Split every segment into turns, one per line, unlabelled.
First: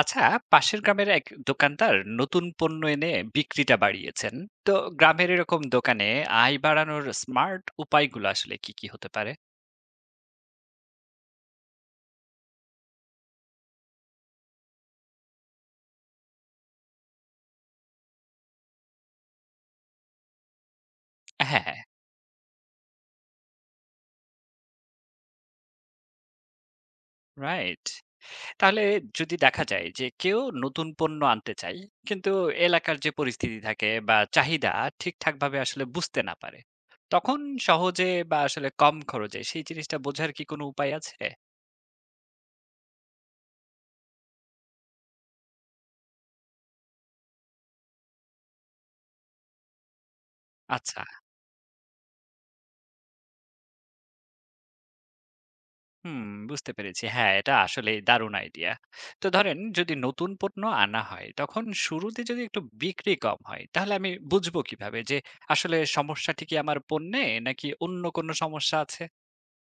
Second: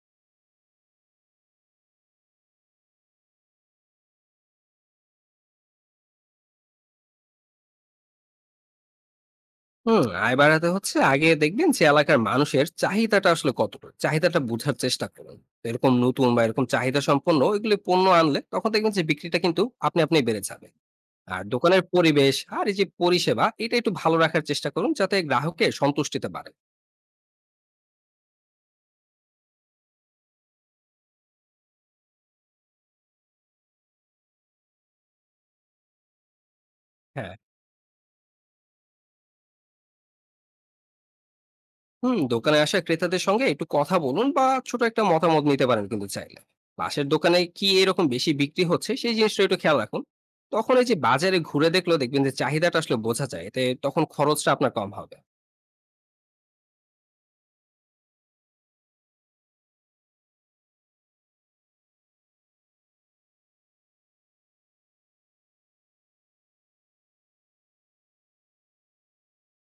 আচ্ছা, পাশের গ্রামের এক দোকানদার নতুন পণ্য এনে বিক্রিটা বাড়িয়েছেন। তো গ্রামের এরকম দোকানে আয় বাড়ানোর স্মার্ট উপায়গুলো আসলে কি কি হতে পারে?
আয় বাড়াতে হচ্ছে আগে দেখবেন যে এলাকার মানুষের চাহিদাটা আসলে কতটা, চাহিদাটা বোঝার চেষ্টা করুন। তো এরকম নতুন বা এরকম চাহিদা সম্পন্ন এগুলি পণ্য আনলে তখন দেখবেন যে বিক্রিটা কিন্তু আপনি আপনি বেড়ে যাবে। আর
হ্যাঁ,
দোকানের পরিবেশ আর এই যে পরিষেবা, এটা একটু ভালো রাখার চেষ্টা করুন যাতে গ্রাহকের সন্তুষ্টিতে বাড়ে।
রাইট। তাহলে যদি দেখা যায় যে কেউ নতুন পণ্য আনতে চায়, কিন্তু এলাকার যে পরিস্থিতি থাকে বা চাহিদা ঠিকঠাক ভাবে আসলে বুঝতে না পারে,
হ্যাঁ।
তখন সহজে বা আসলে কম খরচে সেই জিনিসটা বোঝার কি কোনো উপায় আছে?
দোকানে আসা ক্রেতাদের সঙ্গে একটু কথা বলুন বা ছোট একটা মতামত নিতে পারেন কিন্তু, চাইলে পাশের দোকানে কি এরকম বেশি বিক্রি হচ্ছে সেই জিনিসটা একটু খেয়াল রাখুন। তখন এই যে
আচ্ছা,
বাজারে ঘুরে দেখলো, দেখবেন যে চাহিদাটা আসলে বোঝা যায়, এতে তখন খরচটা আপনার কম হবে।
হুম, বুঝতে পেরেছি। হ্যাঁ, এটা আসলেই দারুণ আইডিয়া। তো ধরেন যদি নতুন পণ্য আনা হয়, তখন শুরুতে যদি একটু বিক্রি কম হয়, তাহলে আমি বুঝবো কিভাবে যে আসলে সমস্যাটি কি আমার পণ্যে নাকি অন্য কোনো সমস্যা আছে?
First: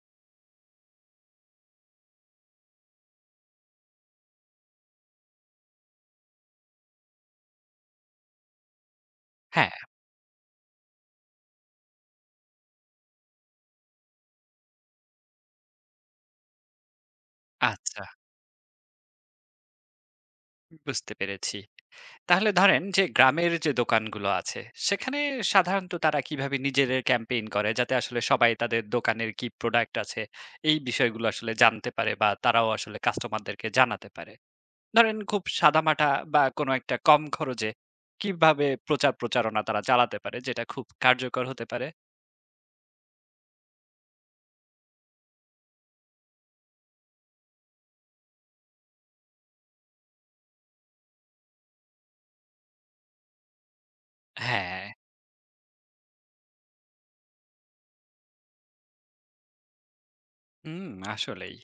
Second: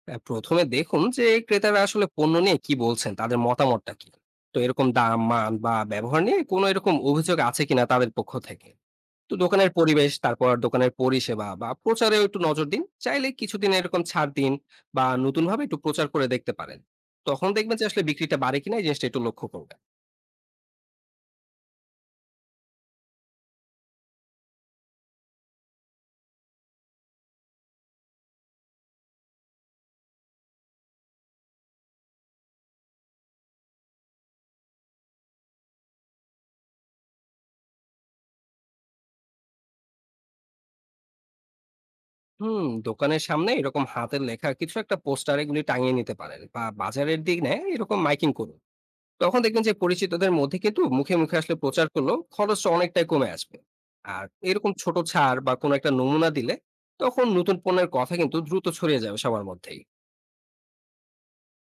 তাই প্রথমে দেখুন যে ক্রেতারা আসলে পণ্য নিয়ে কি বলছেন, তাদের মতামতটা কি। তো এরকম দাম, মান বা ব্যবহার নিয়ে কোনো এরকম অভিযোগ আছে কিনা তাদের পক্ষ থেকে। তো দোকানের
হ্যাঁ,
পরিবেশ, তারপর দোকানের পরিষেবা বা প্রচারেও একটু নজর দিন। চাইলে কিছুদিন এরকম ছাড় দিন বা নতুনভাবে একটু প্রচার করে দেখতে পারেন। তখন দেখবেন যে আসলে
আচ্ছা,
বিক্রিটা বাড়ে কিনা, এই জিনিসটা একটু লক্ষ্য করবেন।
বুঝতে পেরেছি। তাহলে ধরেন যে গ্রামের যে দোকানগুলো আছে, সেখানে সাধারণত তারা কিভাবে নিজেদের ক্যাম্পেইন করে, যাতে আসলে সবাই তাদের দোকানের কি প্রোডাক্ট আছে এই বিষয়গুলো আসলে জানতে পারে বা তারাও আসলে কাস্টমারদেরকে জানাতে পারে? ধরেন খুব সাদামাটা বা কোনো একটা কম খরচে কিভাবে প্রচার প্রচারণা তারা চালাতে পারে যেটা খুব কার্যকর হতে পারে?
দোকানের সামনে এরকম হাতের লেখা কিছু একটা পোস্টার এগুলি টাঙিয়ে নিতে পারেন বা বাজারের দিনে এরকম মাইকিং করুন। তখন দেখবেন যে পরিচিতদের মধ্যে কিন্তু মুখে মুখে আসলে প্রচার করলেও খরচটা অনেকটাই কমে আসবে। আর এরকম
হ্যাঁ,
ছোট ছাড় বা কোনো একটা নমুনা দিলে তখন নতুন পণ্যের কথা কিন্তু দ্রুত ছড়িয়ে যাবে সবার মধ্যেই।
হুম, আসলেই।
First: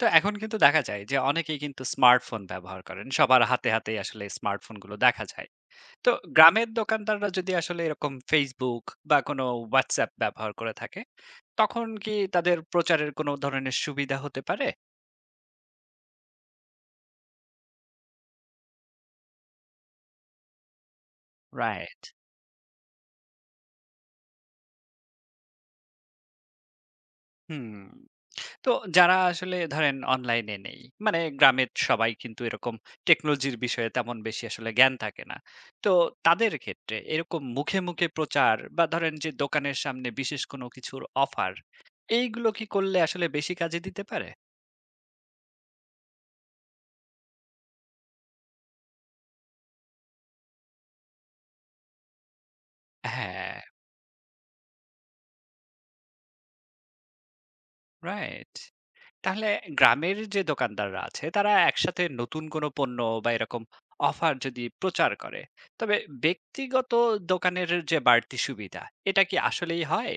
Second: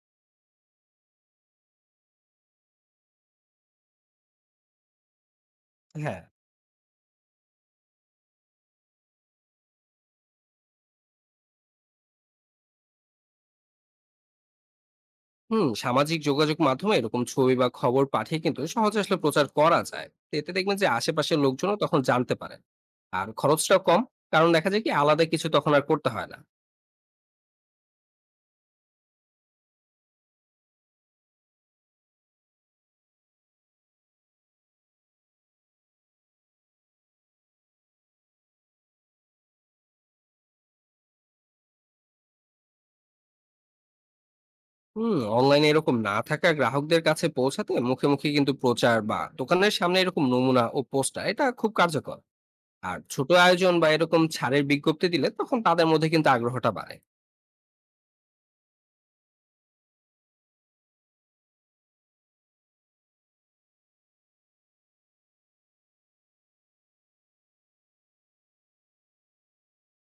তো এখন কিন্তু দেখা যায় যে অনেকেই কিন্তু স্মার্টফোন ব্যবহার করেন। সবার হাতে, হাতেই আসলে স্মার্টফোনগুলো দেখা যায়। তো
হ্যাঁ।
গ্রামের দোকানদাররা যদি আসলে এরকম Facebook বা কোনো WhatsApp ব্যবহার করে থাকে, তখন কি তাদের প্রচারের কোনো ধরনের সুবিধা হতে পারে?
সামাজিক যোগাযোগ মাধ্যমে এরকম ছবি বা খবর পাঠিয়ে কিন্তু সহজে আসলে প্রচার করা যায়। তো এতে দেখবেন যে আশেপাশের লোকজন তখন
রাইট,
জানতে পারে, আর খরচটাও কম, কারণ দেখা যায় কি আলাদা কিছু তখন আর করতে হয় না।
হুম। তো যারা আসলে ধরেন অনলাইনে নেই, মানে গ্রামের সবাই কিন্তু এরকম টেকনোলজির বিষয়ে তেমন বেশি আসলে জ্ঞান থাকে না, তো তাদের ক্ষেত্রে এরকম মুখে মুখে প্রচার বা ধরেন যে দোকানের সামনে বিশেষ কোনো কিছুর অফার, এইগুলো কি করলে আসলে বেশি কাজে দিতে পারে?
অনলাইনে এরকম না থাকা গ্রাহকদের কাছে পৌঁছাতে মুখে মুখে কিন্তু প্রচার বা দোকানের সামনে এরকম নমুনা ও পোস্টার, এটা খুব কার্যকর। আর ছোট
হ্যাঁ,
আয়োজন বা এরকম ছাড়ের বিজ্ঞপ্তি দিলে তখন তাদের মধ্যে কিন্তু আগ্রহটা বাড়ে।
রাইট। তাহলে গ্রামের যে দোকানদাররা আছে তারা একসাথে নতুন কোনো পণ্য বা এরকম অফার যদি প্রচার করে, তবে ব্যক্তিগত দোকানের যে বাড়তি সুবিধা, এটা কি আসলেই হয়?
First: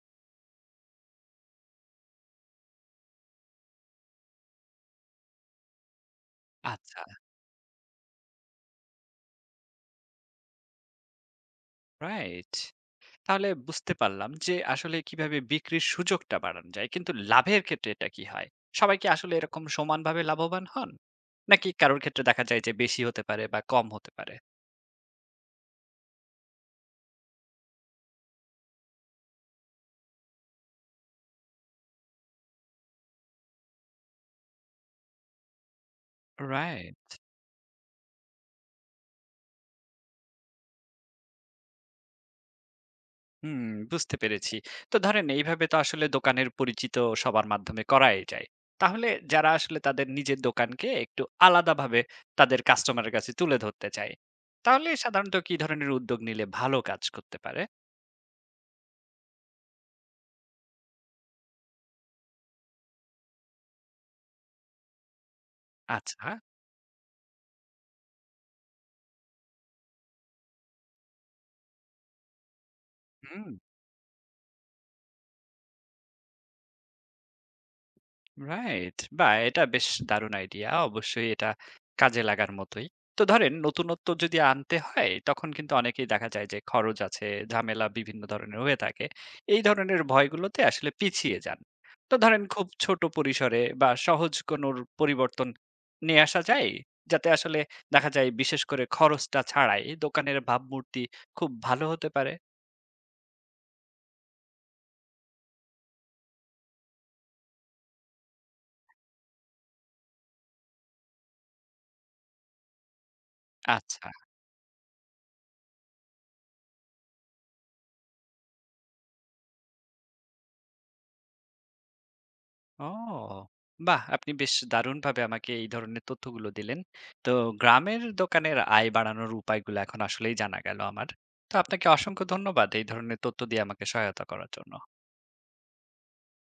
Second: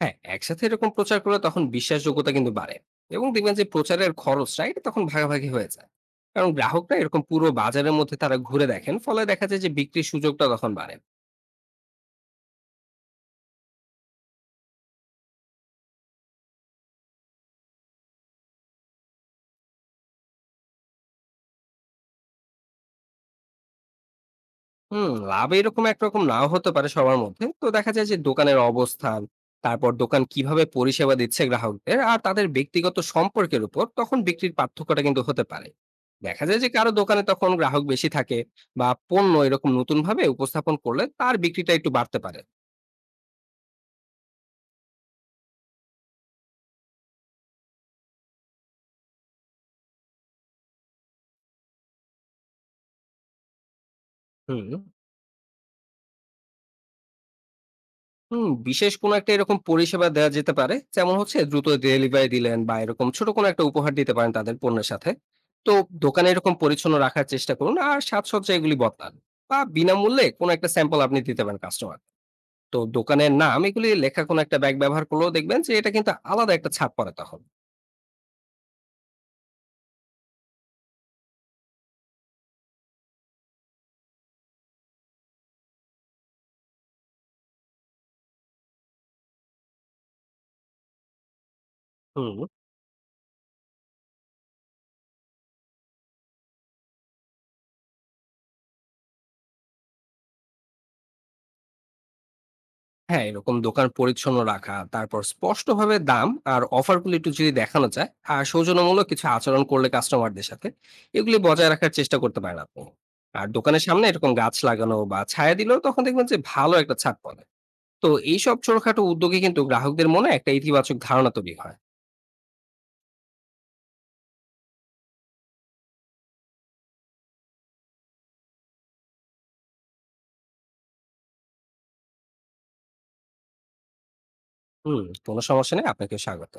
হ্যাঁ, একসাথে এরকম প্রচার করলে তখন বিশ্বাসযোগ্যতা কিন্তু বাড়ে, এবং দেখবেন যে প্রচারের খরচটা এটা তখন ভাগাভাগি হয়ে যায়। কারণ গ্রাহকরা
আচ্ছা,
এরকম পুরো বাজারের মধ্যে তারা ঘুরে দেখেন, ফলে দেখা যায় যে বিক্রির সুযোগটা তখন বাড়ে।
রাইট। তাহলে বুঝতে পারলাম যে আসলে কিভাবে বিক্রির সুযোগটা বাড়ানো যায়। কিন্তু লাভের ক্ষেত্রে এটা কি হয়? সবাই কি আসলে এরকম সমানভাবে লাভবান হন? নাকি কারোর ক্ষেত্রে দেখা যায় যে বেশি হতে পারে বা কম হতে পারে?
লাভ এরকম একরকম নাও হতে পারে সবার মধ্যে। তো দেখা যায় যে দোকানের অবস্থান, তারপর দোকান কিভাবে পরিষেবা দিচ্ছে গ্রাহকদের, আর তাদের ব্যক্তিগত সম্পর্কের উপর তখন বিক্রির পার্থক্যটা কিন্তু হতে পারে। দেখা যায় যে কারো
রাইট।
দোকানে তখন গ্রাহক বেশি থাকে বা পণ্য এরকম নতুন ভাবে উপস্থাপন করলে তার বিক্রিটা একটু বাড়তে পারে।
হুম, বুঝতে পেরেছি। তো ধরেন এইভাবে তো আসলে দোকানের পরিচিত সবার মাধ্যমে করাই যায়। তাহলে যারা আসলে তাদের নিজের দোকানকে একটু আলাদাভাবে তাদের কাস্টমারের কাছে তুলে ধরতে চায়,
হুম।
তাহলে সাধারণত কি ধরনের উদ্যোগ নিলে ভালো কাজ করতে পারে?
বিশেষ কোনো একটা এরকম পরিষেবা দেওয়া যেতে পারে। যেমন হচ্ছে দ্রুত ডেলিভারি দিলেন বা এরকম ছোট কোনো একটা উপহার দিতে পারেন তাদের পণ্যের সাথে। তো
আচ্ছা,
দোকানে এরকম পরিচ্ছন্ন রাখার চেষ্টা করুন আর সাজসজ্জা এগুলি বদলান। বা বিনামূল্যে কোনো একটা স্যাম্পল আপনি দিতে পারেন কাস্টমার। তো দোকানের
হুম।
নাম এগুলি লেখা কোনো একটা ব্যাগ ব্যবহার করলেও দেখবেন যে এটা কিন্তু আলাদা একটা ছাপ পড়ে তখন।
রাইট। বাহ! এটা বেশ দারুণ আইডিয়া। অবশ্যই এটা কাজে লাগার মতোই। তো ধরেন নতুনত্ব যদি আনতে হয়, তখন কিন্তু অনেকেই দেখা যায় যে খরচ আছে, ঝামেলা বিভিন্ন ধরনের হয়ে থাকে। এই ধরনের ভয়গুলোতে আসলে পিছিয়ে যান। তো
হুম।
ধরেন খুব ছোট পরিসরে বা সহজ কোনো পরিবর্তন নিয়ে আসা যায়, যাতে আসলে দেখা যায় বিশেষ করে খরচটা ছাড়াই দোকানের ভাবমূর্তি খুব ভালো হতে পারে?
হ্যাঁ, এরকম দোকান পরিচ্ছন্ন রাখা, তারপর স্পষ্টভাবে দাম আর অফারগুলো একটু যদি দেখানো যায়, আর সৌজন্যমূলক কিছু আচরণ করলে কাস্টমারদের সাথে, এগুলি বজায় রাখার চেষ্টা করতে পারেন আপনি। আর দোকানের সামনে
আচ্ছা।
এরকম গাছ লাগানো বা ছায়া দিলেও তখন দেখবেন যে ভালো একটা ছাপ পড়ে। তো এইসব ছোটখাটো উদ্যোগে কিন্তু গ্রাহকদের মনে একটা ইতিবাচক ধারণা তৈরি হয়।
ও! বাহ! আপনি বেশ দারুণভাবে আমাকে এই ধরনের তথ্যগুলো দিলেন। তো গ্রামের দোকানের আয় বাড়ানোর উপায়গুলো এখন আসলেই জানা গেল আমার। তো আপনাকে অসংখ্য ধন্যবাদ এই ধরনের তথ্য দিয়ে আমাকে সহায়তা করার জন্য।
হুম, কোনো সমস্যা নেই। আপনাকেও স্বাগত।